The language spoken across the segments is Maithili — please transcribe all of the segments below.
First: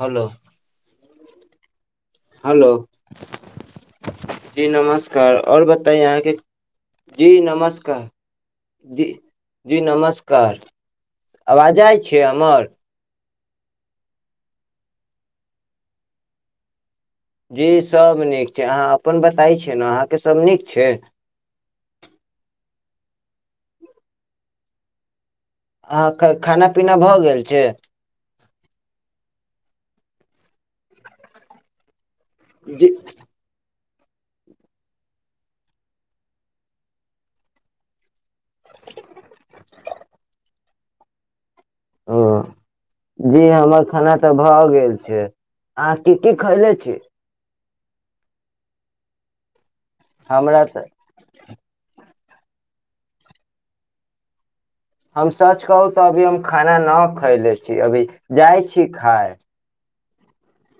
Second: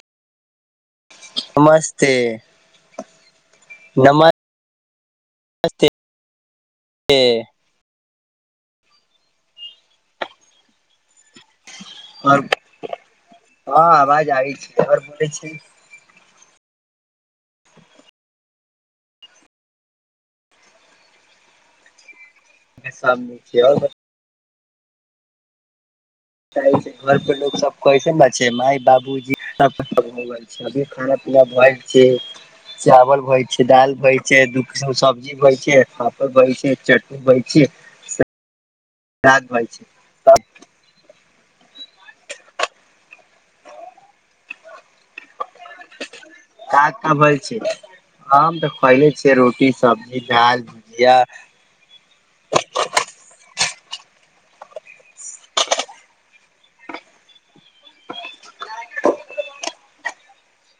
हलो नमस्ते नमस्ते जी नमस्कार ओर बताइ अहाँके जी नमस्कार जी जी नमस्कार अनाज जाइ छै और हमर हँ आवाज आ छै आर बोलै छै जी सभ नीक छै अहाँ अपन बताय छियै ने अहाँके सभ नीक छै [inaudible] बीस आदमी छियै आओर अहाँ ख- खाना जाइ छै पीना घर भऽ पर गेल लोक छै सब कैसन बा माय बाबूजी [unintelligible] अभी खाना पीना भैल छै जी चावल भइ छै दाल बै छै दू किसम सब्जी बै छै पापड़ बै छै चटनी बै छै याद भइ छै तब ओ जी हमर खाना तऽ भऽ गेल अहाँ की की खैले छी आम तऽ खएले छियै रोटी सब्जी दाल हमरा तऽ भुजिया हम सच कहू तऽ अभी हम खाना न खयले छी अभी जाइ छी खाय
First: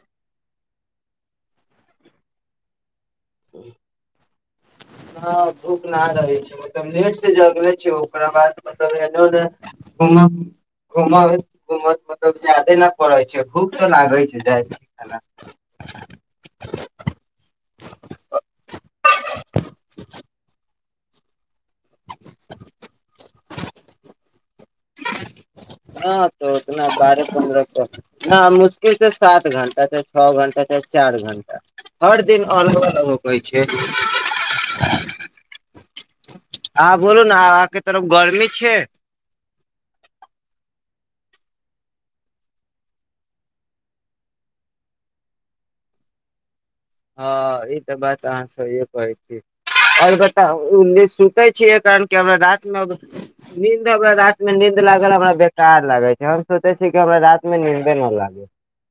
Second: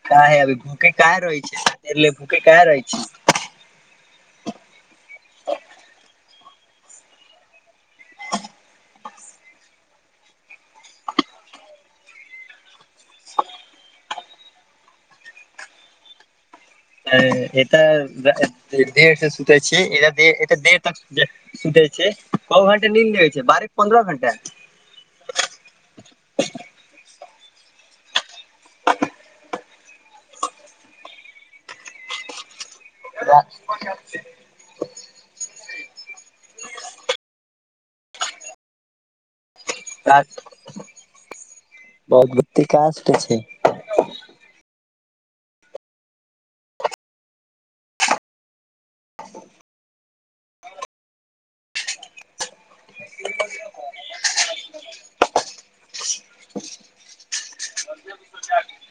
काहे अभी भूखे काहे रहय छी मेरे लिए भूखे काहे रहय छी [unintelligible] हँ भूख लागल छै मतलब लेट से जगले छै ओकरा बाद मतलब एने ओने हँ [inaudible] घूम घूम मतलब जादे नहि पड़ै छै भूख तऽ लागै छै जाइ छिये खाला [inaudible] हें एतऽ देर से सुतै छी एतऽ देर तक सुतै छिये कौ घण्टा नीद लेबै छिये बारह की पन्द्रह घण्टा हँ तऽ एतना बार पन्द्रह न मुश्किल से सात घण्टा चाहे छओ घण्टा चाहे चार घण्टा हर दिन अलग अलग होखै छै अहँ बोलू न अहाँके तरफ गर्मी छै क बहुत बते काज छटै छै [unintelligible] हँ ई तऽ बात अहाँ सहिए कहै छी आओर बताउ उनी सुते छियै कारण की हमरा रात मे अब नींद हमरा रात मे नींद लागल हमरा बेकार लागै छै हम सोचे छियै कि हमरा रात मे नींदे न लागे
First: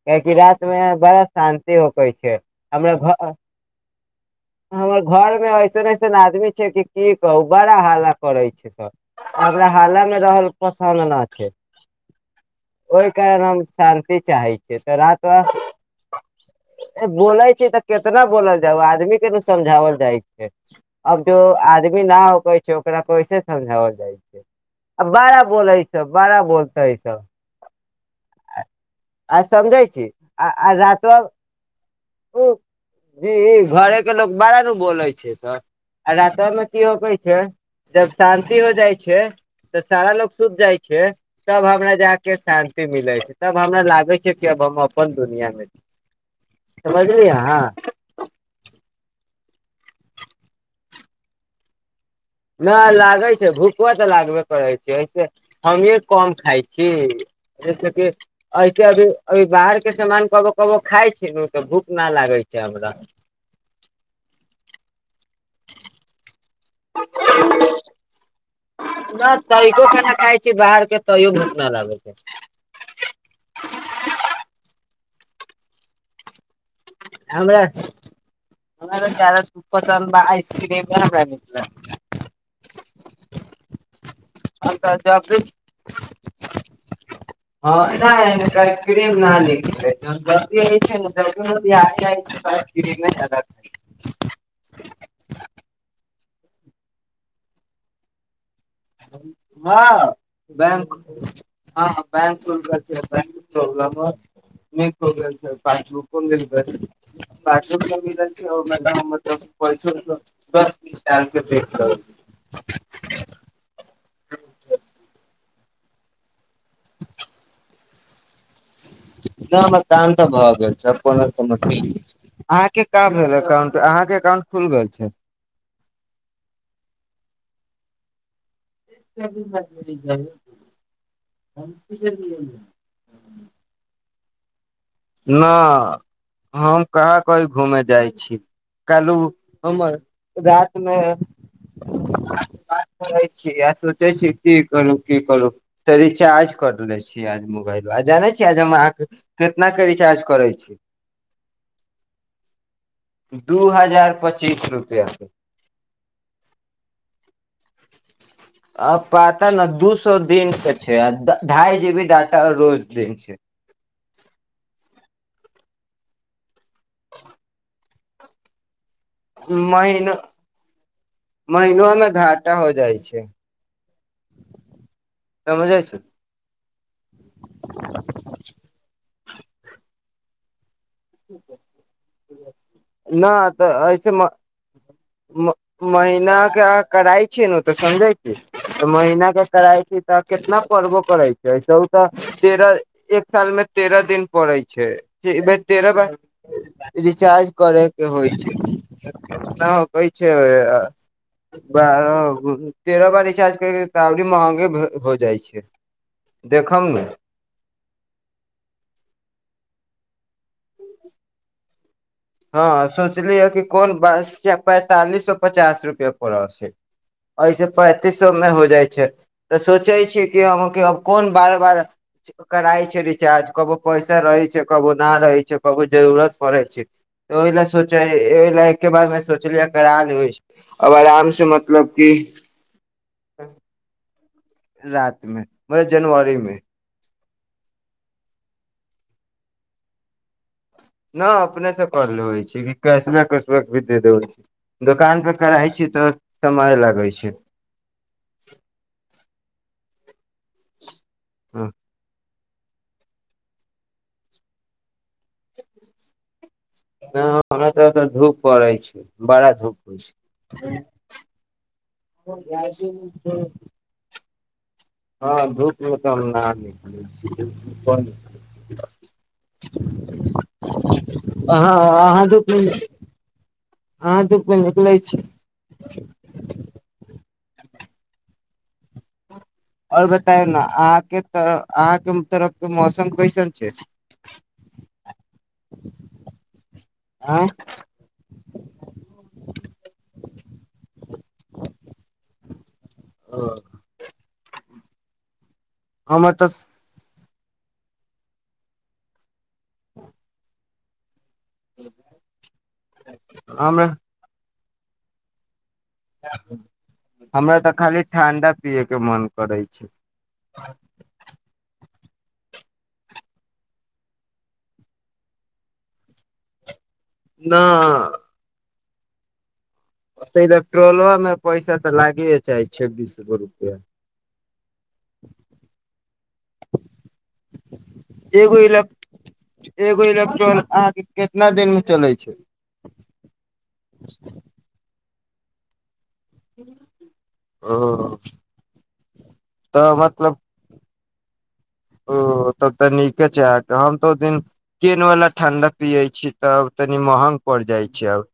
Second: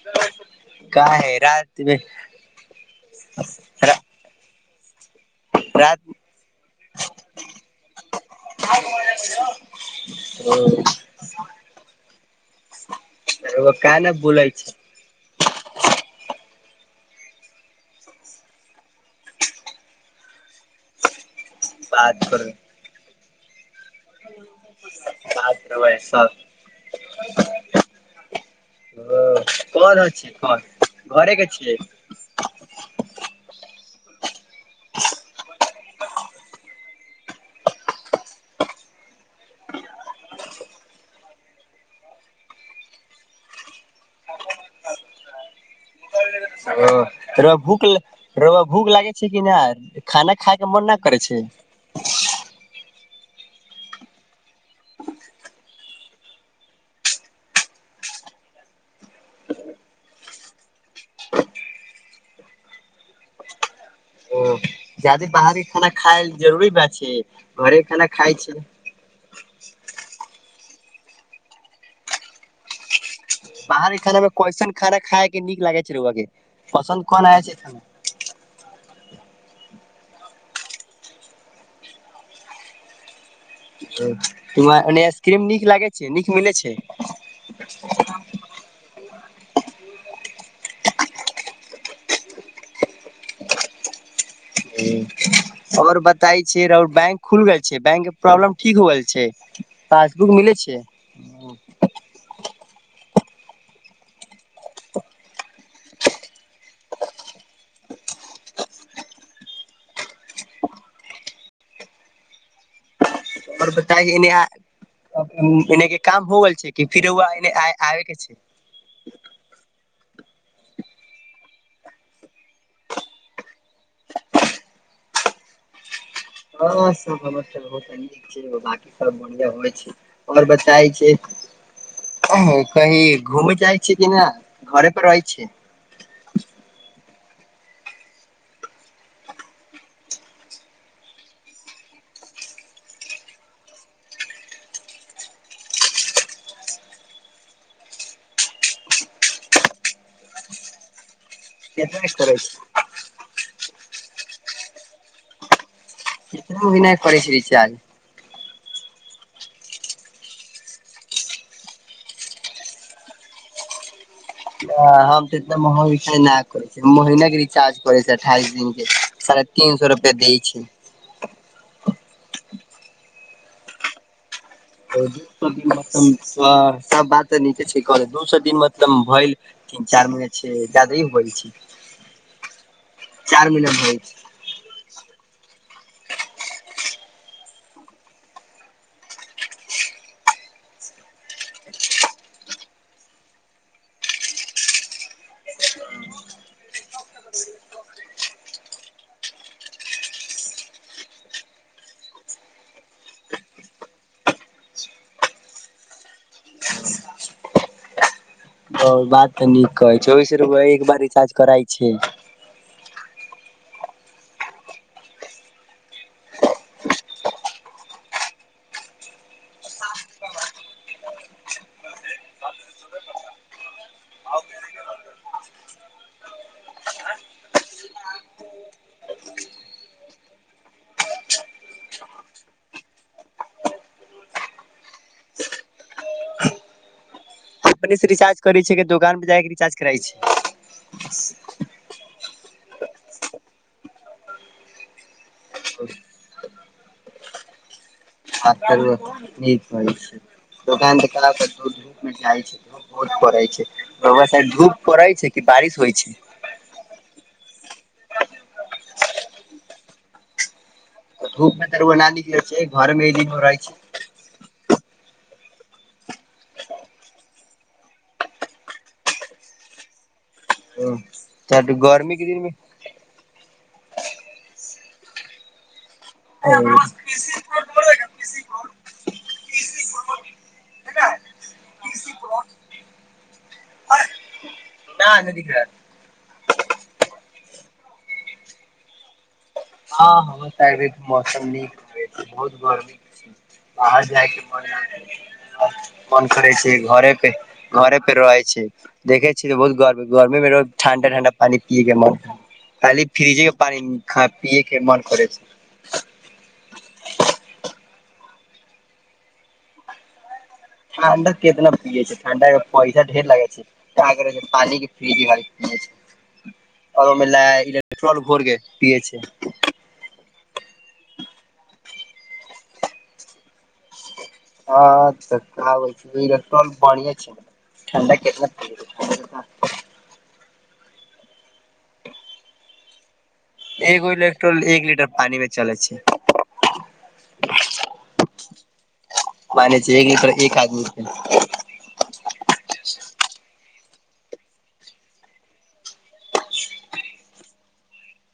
कियाकि रात मे का बड़ा है शान्ति रात मे होखै छै। हमरा घर हमर घरमे ऐसन रात ऐसन आदमी छै कि की कहू बड़ा हालत करै छै सब हमरा हाल्लामे रहल पसन्द नहि छै ओहि कारण हम रउआ का ने शान्ति बोलै चाहै छै छियै तऽ रातवा बोलै तऽ केतना बोलल जाय आदमी के ने समझावल जाइ छै अब जो आदमी न बात करबै होखै छै ओकरा कैसे समझाओल जाइ छै आ बारा बात बोलै करबै छै बारा सब बोलतेै इ सब आ ओ समझै छी कोन आ कोन आ रातो घरे के छियै ओ [inaudible] जी ई घरे के लोक बारा नु बोलै छै सर आ रातबा मे की होखै छै जब शान्ति हो जाइ छै तऽ सारा लोग सुत जाइ छै तब हमरा जाके शांति मिलै छै तब हमरा लागै छै कि अब हम अपन दुनियांमे ओ रऊआ भूख रऊआ भूख लागै छै कि नहि खाना खायके मन न करै छै नहि लागै छै भूखवा तऽ लागबे करै छै हमहीं कम खाइ छी जैसे क ऐसे अभी अभी बाहर के सामान कबो कबो खााय छै ने तऽ भूख न लागे कब जा हमरा ओ अथी बाहरी खाना खायल जरूरी बात छै घरे खाना खाय छिये तनिको खाना खाइ छी बाहर के तैयो भूखना लागै छै। बाहरी खाना मे कइसन खाना खायके नीक लागै छै रउआ के पसन्द कोन आय छै हमरा खाना हमरा चार [unintelligible] पसन्द बा आइसक्रीमे हमरा केँ हीयां हम तऽ एने जब भी आइसक्रीम नीक लागे छै नीक मिले छै हँ नहि आइसक्रीम ना नीक लगे छै हम जब भी आबै छिये न क [unintelligible] हँ आओर बताई छिये राउर बैंक खुल गेल छै बैंक के प्रॉब्लम ठीक हो गेल छै हँ पासबुक मिले छै बैंक हँ ह बैंक बैंक के प्रोबलम [unintelligible] [unintelligible] [inaudible] आओर बताइ एने आ एनेके काम हो गेल छै कि फिर ओ आबे के छै [inaudible] न काम तऽ भऽ गेल छै कोनो समस्य अहाँ के का भेल काम अहाँके क मन खुल गेल छै हँ सबर ता बहुत ह न सब बढ़िआं होइ छै आओर बताई छै हँ कही घूमय चाहै छीयै कि नहि न हम कँहा कई घुमे जाइ छी कहलहु हमर रात मे करै छी आ सोचे छी की करू की करू त रिचार्ज कर ले छीय मोबाइल जानै छी हम अहाँ कितना के रिचार्ज करै छी केतना के करय छी दू हजार पच्चीस रुपआ के एको भी नाय करै छी र रिचार्ज अ पता न दू सए दिन के छै ढाई जी बी डाटा रोज दिन छै [inaudible] हम तऽ इतना महग नहि करै छ महीने के रिचार्ज करै छै अठाइस दिन के साढ़े तीन सए रुपैआ द छै महनो मे घाटा हो जाइ छै दू सए दिन समझै छी मतल सब बात नीचे छै कह दू सए दिन मतलब भ तीन चार म छै जादे होइ छै न चार महीना तऽ भइल ऐसेमे म महीना के कराय छी ने तऽ समझे छी त महीना के कराय छी तऽ कितना प परबो करै छै त त तेरह एक साल मे तेरह दिन पड़ै छै तेरा ब रिचार्ज करे के होइ छै ना होकै छै बारह तेरह बार रिचार्ज कर तऽबी महंगे हो जाइ छै देखब ने ओ बात तऽ नीक कहै छै ओहिस एक बार रिचार्ज करै छै हँ सोचलियै कि कोन ब पैंतालिस स पचास रुपआ पड़ल छै एहिऐसे पैंतीसोमे हो जाइ छै तऽ सोचै छीयै कि हम कोन बार बार कराइ छै रिचार्ज कबो पैसा रहै छै कबो नहि रहै छै कबो जरूरत पड़ै छै त ओहि लए सोच ओहि ल एकके बादमे सोचलियै करा ल अब आराम से मतलब कि रात मे मतलब जनवरी मे कम्पनी से रिचार्ज करै छै कि दोकान पर जाके रिचार्ज करइ छै न अपने से करलेे छै कैसबे उसबे भी दे दे छै दोकान पे करा छी तऽ समय लागै छै ह त नीक होइ छै दोकान तऽ करब दू दूप मे जाइ छै ध बहुत पड़ै छै धूप पड़ै छै कि बारिश होइ छै नहि हमरा तऽ तऽ धूप पड़ै छै बड़ा धूप होइ छै धूप मे तर नाली जाइ छै घर मे दिन छै रहै छै हँ धूपमे त हम ना ह अहाँ अहाँ रुकू अहा धूपमे निकलै छी ह ओर बतायौ ने अहाँके त अहाँके तरफ के मौसम कैसन छै [inaudible] ना नदीक आंय हँ ह त मौसम नीक बहुत गर्मी बाहर जायके मन कोन हमर करै तऽ छी घरे पे घरे पे रहै छी देखै बहुत ग गरमे ठण्डा ठण्डा हे न पानी पीएके मन खाली फ्रिजे पानि हमरा ख पीए ख मन कर छै हमरा तऽ खाली ठण्डा पियैके मन करै छै वेंडर केितना पिये छै ठंडा के पैसा ढेर लागे छै क करे छै पानी के फ्रिजी पिये छै [inaudible] ओर मिला ई के ना ओहिमे इलेक्ट्रोल घोरकए पिय छै ओतै त ट्रोलोमे पैसा तऽ लागिए चाही छब्बीस गो रुपैआ हँ तकबै छै इलेकटोर भढ़िय छै एगो ल एगो एलेत्रो कितना दिन मे चलै छै एकगो इल्ट्रोल एक लीटर पानीमे चल छै ओ मान छै एक लीटर एक आदमीप ओ ओ तब तऽ नीके छै अहाँ के हम तऽ ओ दिन केन वाला ठं्डा पिये छी त तनि महंग पड़ जाइ छै आब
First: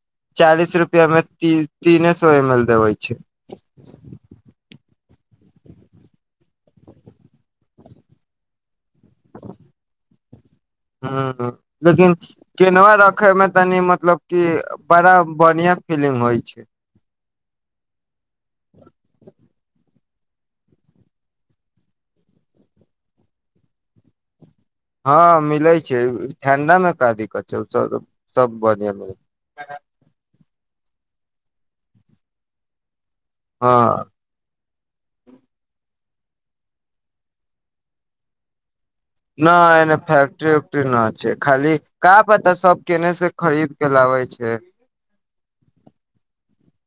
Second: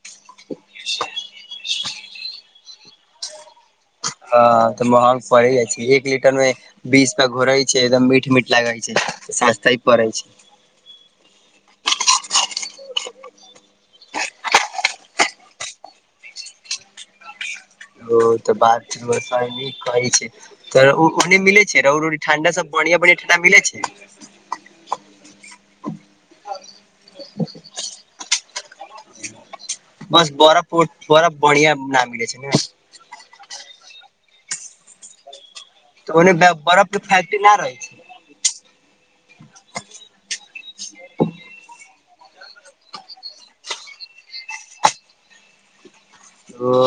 चालीस रुपआ मे तीने सो एम एल देबे छै ह तऽ महग पड़े जाइ छै एक लीटर में बीस क घोरे छै एकदम मीट मीट लागे छै सस्तय परए छै ह लेकिन केनवा रखय मे तनि मतलब कि बड़ा बढ़िआँ फीलिंग होइ छै ओ तऽ बात नीक कहै छि तऽ ओ ओने मिले छै रौ रौड़ी ठंडा सब ब बढ़िया बढ़िया ठंडा मिले छै हँ मिलै छै ठंडा मे का दिक्कत छै सब सब बढ़ीया मिल बस बरफ बरफ बढ़िया न मिले छै ने हँ तऽ ओने बरफ के फेकट्रि नई रहै छै न एने फैक्टरी उकटरी न छै खाली का पता सब केने से खरीद के लाबै छै ओ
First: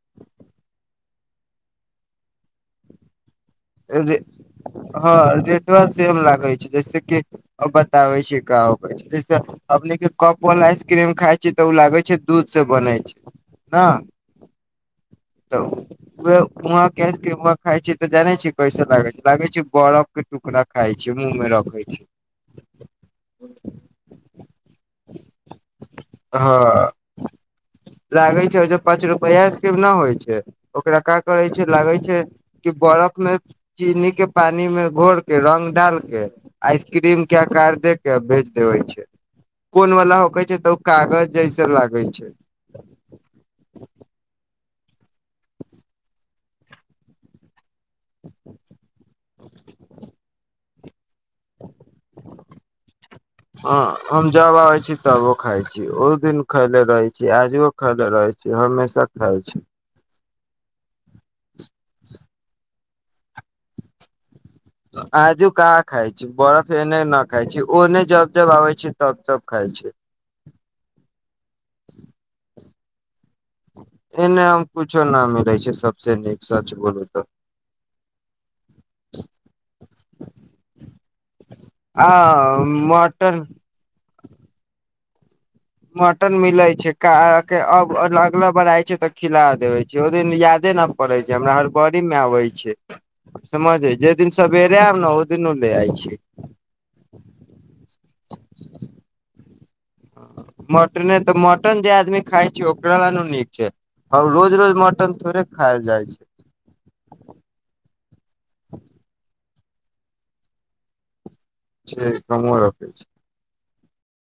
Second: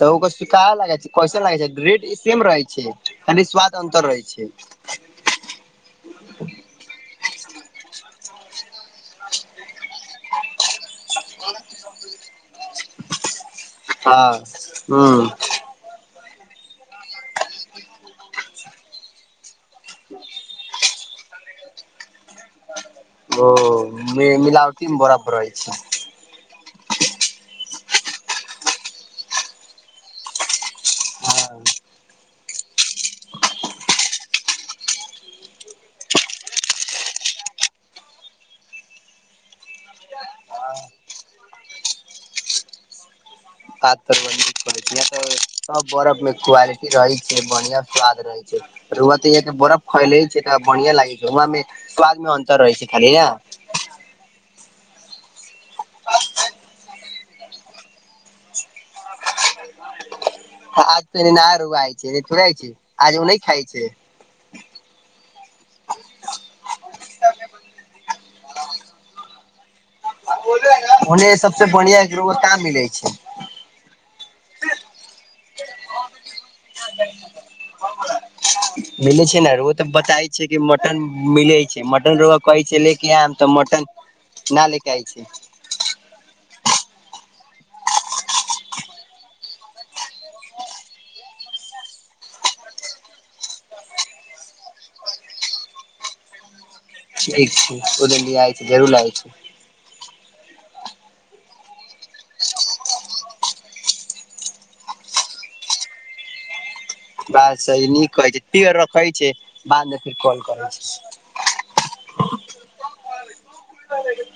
तऽ ओकर सिक लागै छै कैसा लागै छै रेट सेम रहै छै खाली स्वाद अन्तर रे रहै छै हँ रेटवा सेम लागै छै जैसे बताबे छै का होखैय छै जय तरह अपने के कप वाल आइसक्रीम खााय छी तऽ ओ लागे छै दूध से बनै छै ने हँ हँ तऽ उहे उहां के आईस क्रीमबा खााय छी तऽ जाने छी कैसे लागे छै लागे छै बरफ के टुकरा खाइ छै मुह मे रखै छी ओ मिलावटी में बरफ रहै छै लागै छै ओ जे पाँच रुपआ के न होइ छै ओकरा क करै छै लागै छै कि बर्फ मे चीनी के पानी मे घोर के रंग डाल के आइसक्रीम के आकार दे के भेज देबे छै कोन वला होकै छै तऽ ओ कागज जैसे लागै छै पातर त सब बरफ में क्वालिटी रहै छै बढ़िया स्वाद रहे छै रऊआ त ईहां बरफ खेले छै तऽ बढ़िया लागे छै हुआमे स्वाद मे अन्तर रहै छै खाली हँ न हम जब अबे छी तबो खाय छी उ दिन खायले रहे छी आजो खायले रहे छी हमेशा खाय अछै आज तनी नया छै थोड़े छै आज ओ नइ खाइ छै आजो कहां खााय छी बरफ एने न खाय छी ओने जब जब आबे छै तब जब खाइ अछै ओने सबसे बढ़िआ रोआ का मिलै छै एने आ कूछो न मिलै छै सबसँ नीक सच बोलू त मिलै छै ने रउआ तऽ बताइ छै कि मटन मिलै छै आ मटन रहुआ कहै छै ले के आम तऽ मटन न ले के आय छै मटन मिले छै का के अब अगला बार आय छै तऽ खिला देबे छै ओ दिन याद न पड़ै छै हमरा हर गड़ी मे आबै छै समझ अइ जे दिन सवेरे आयब न ओहि दिन ले आइ छी ठीक छै ओ दिन एआइ छै जरूर लेआई छै मटने तऽ मटन जे आदमी खाय छै ओकरा ल नू नीक छै और रोज रोज मटन थोड़े खायइल जाइ छै बात सही नीक कहै फेर रखै छै बादमे फेर कॉल करै ठीक हम्हु रखै छी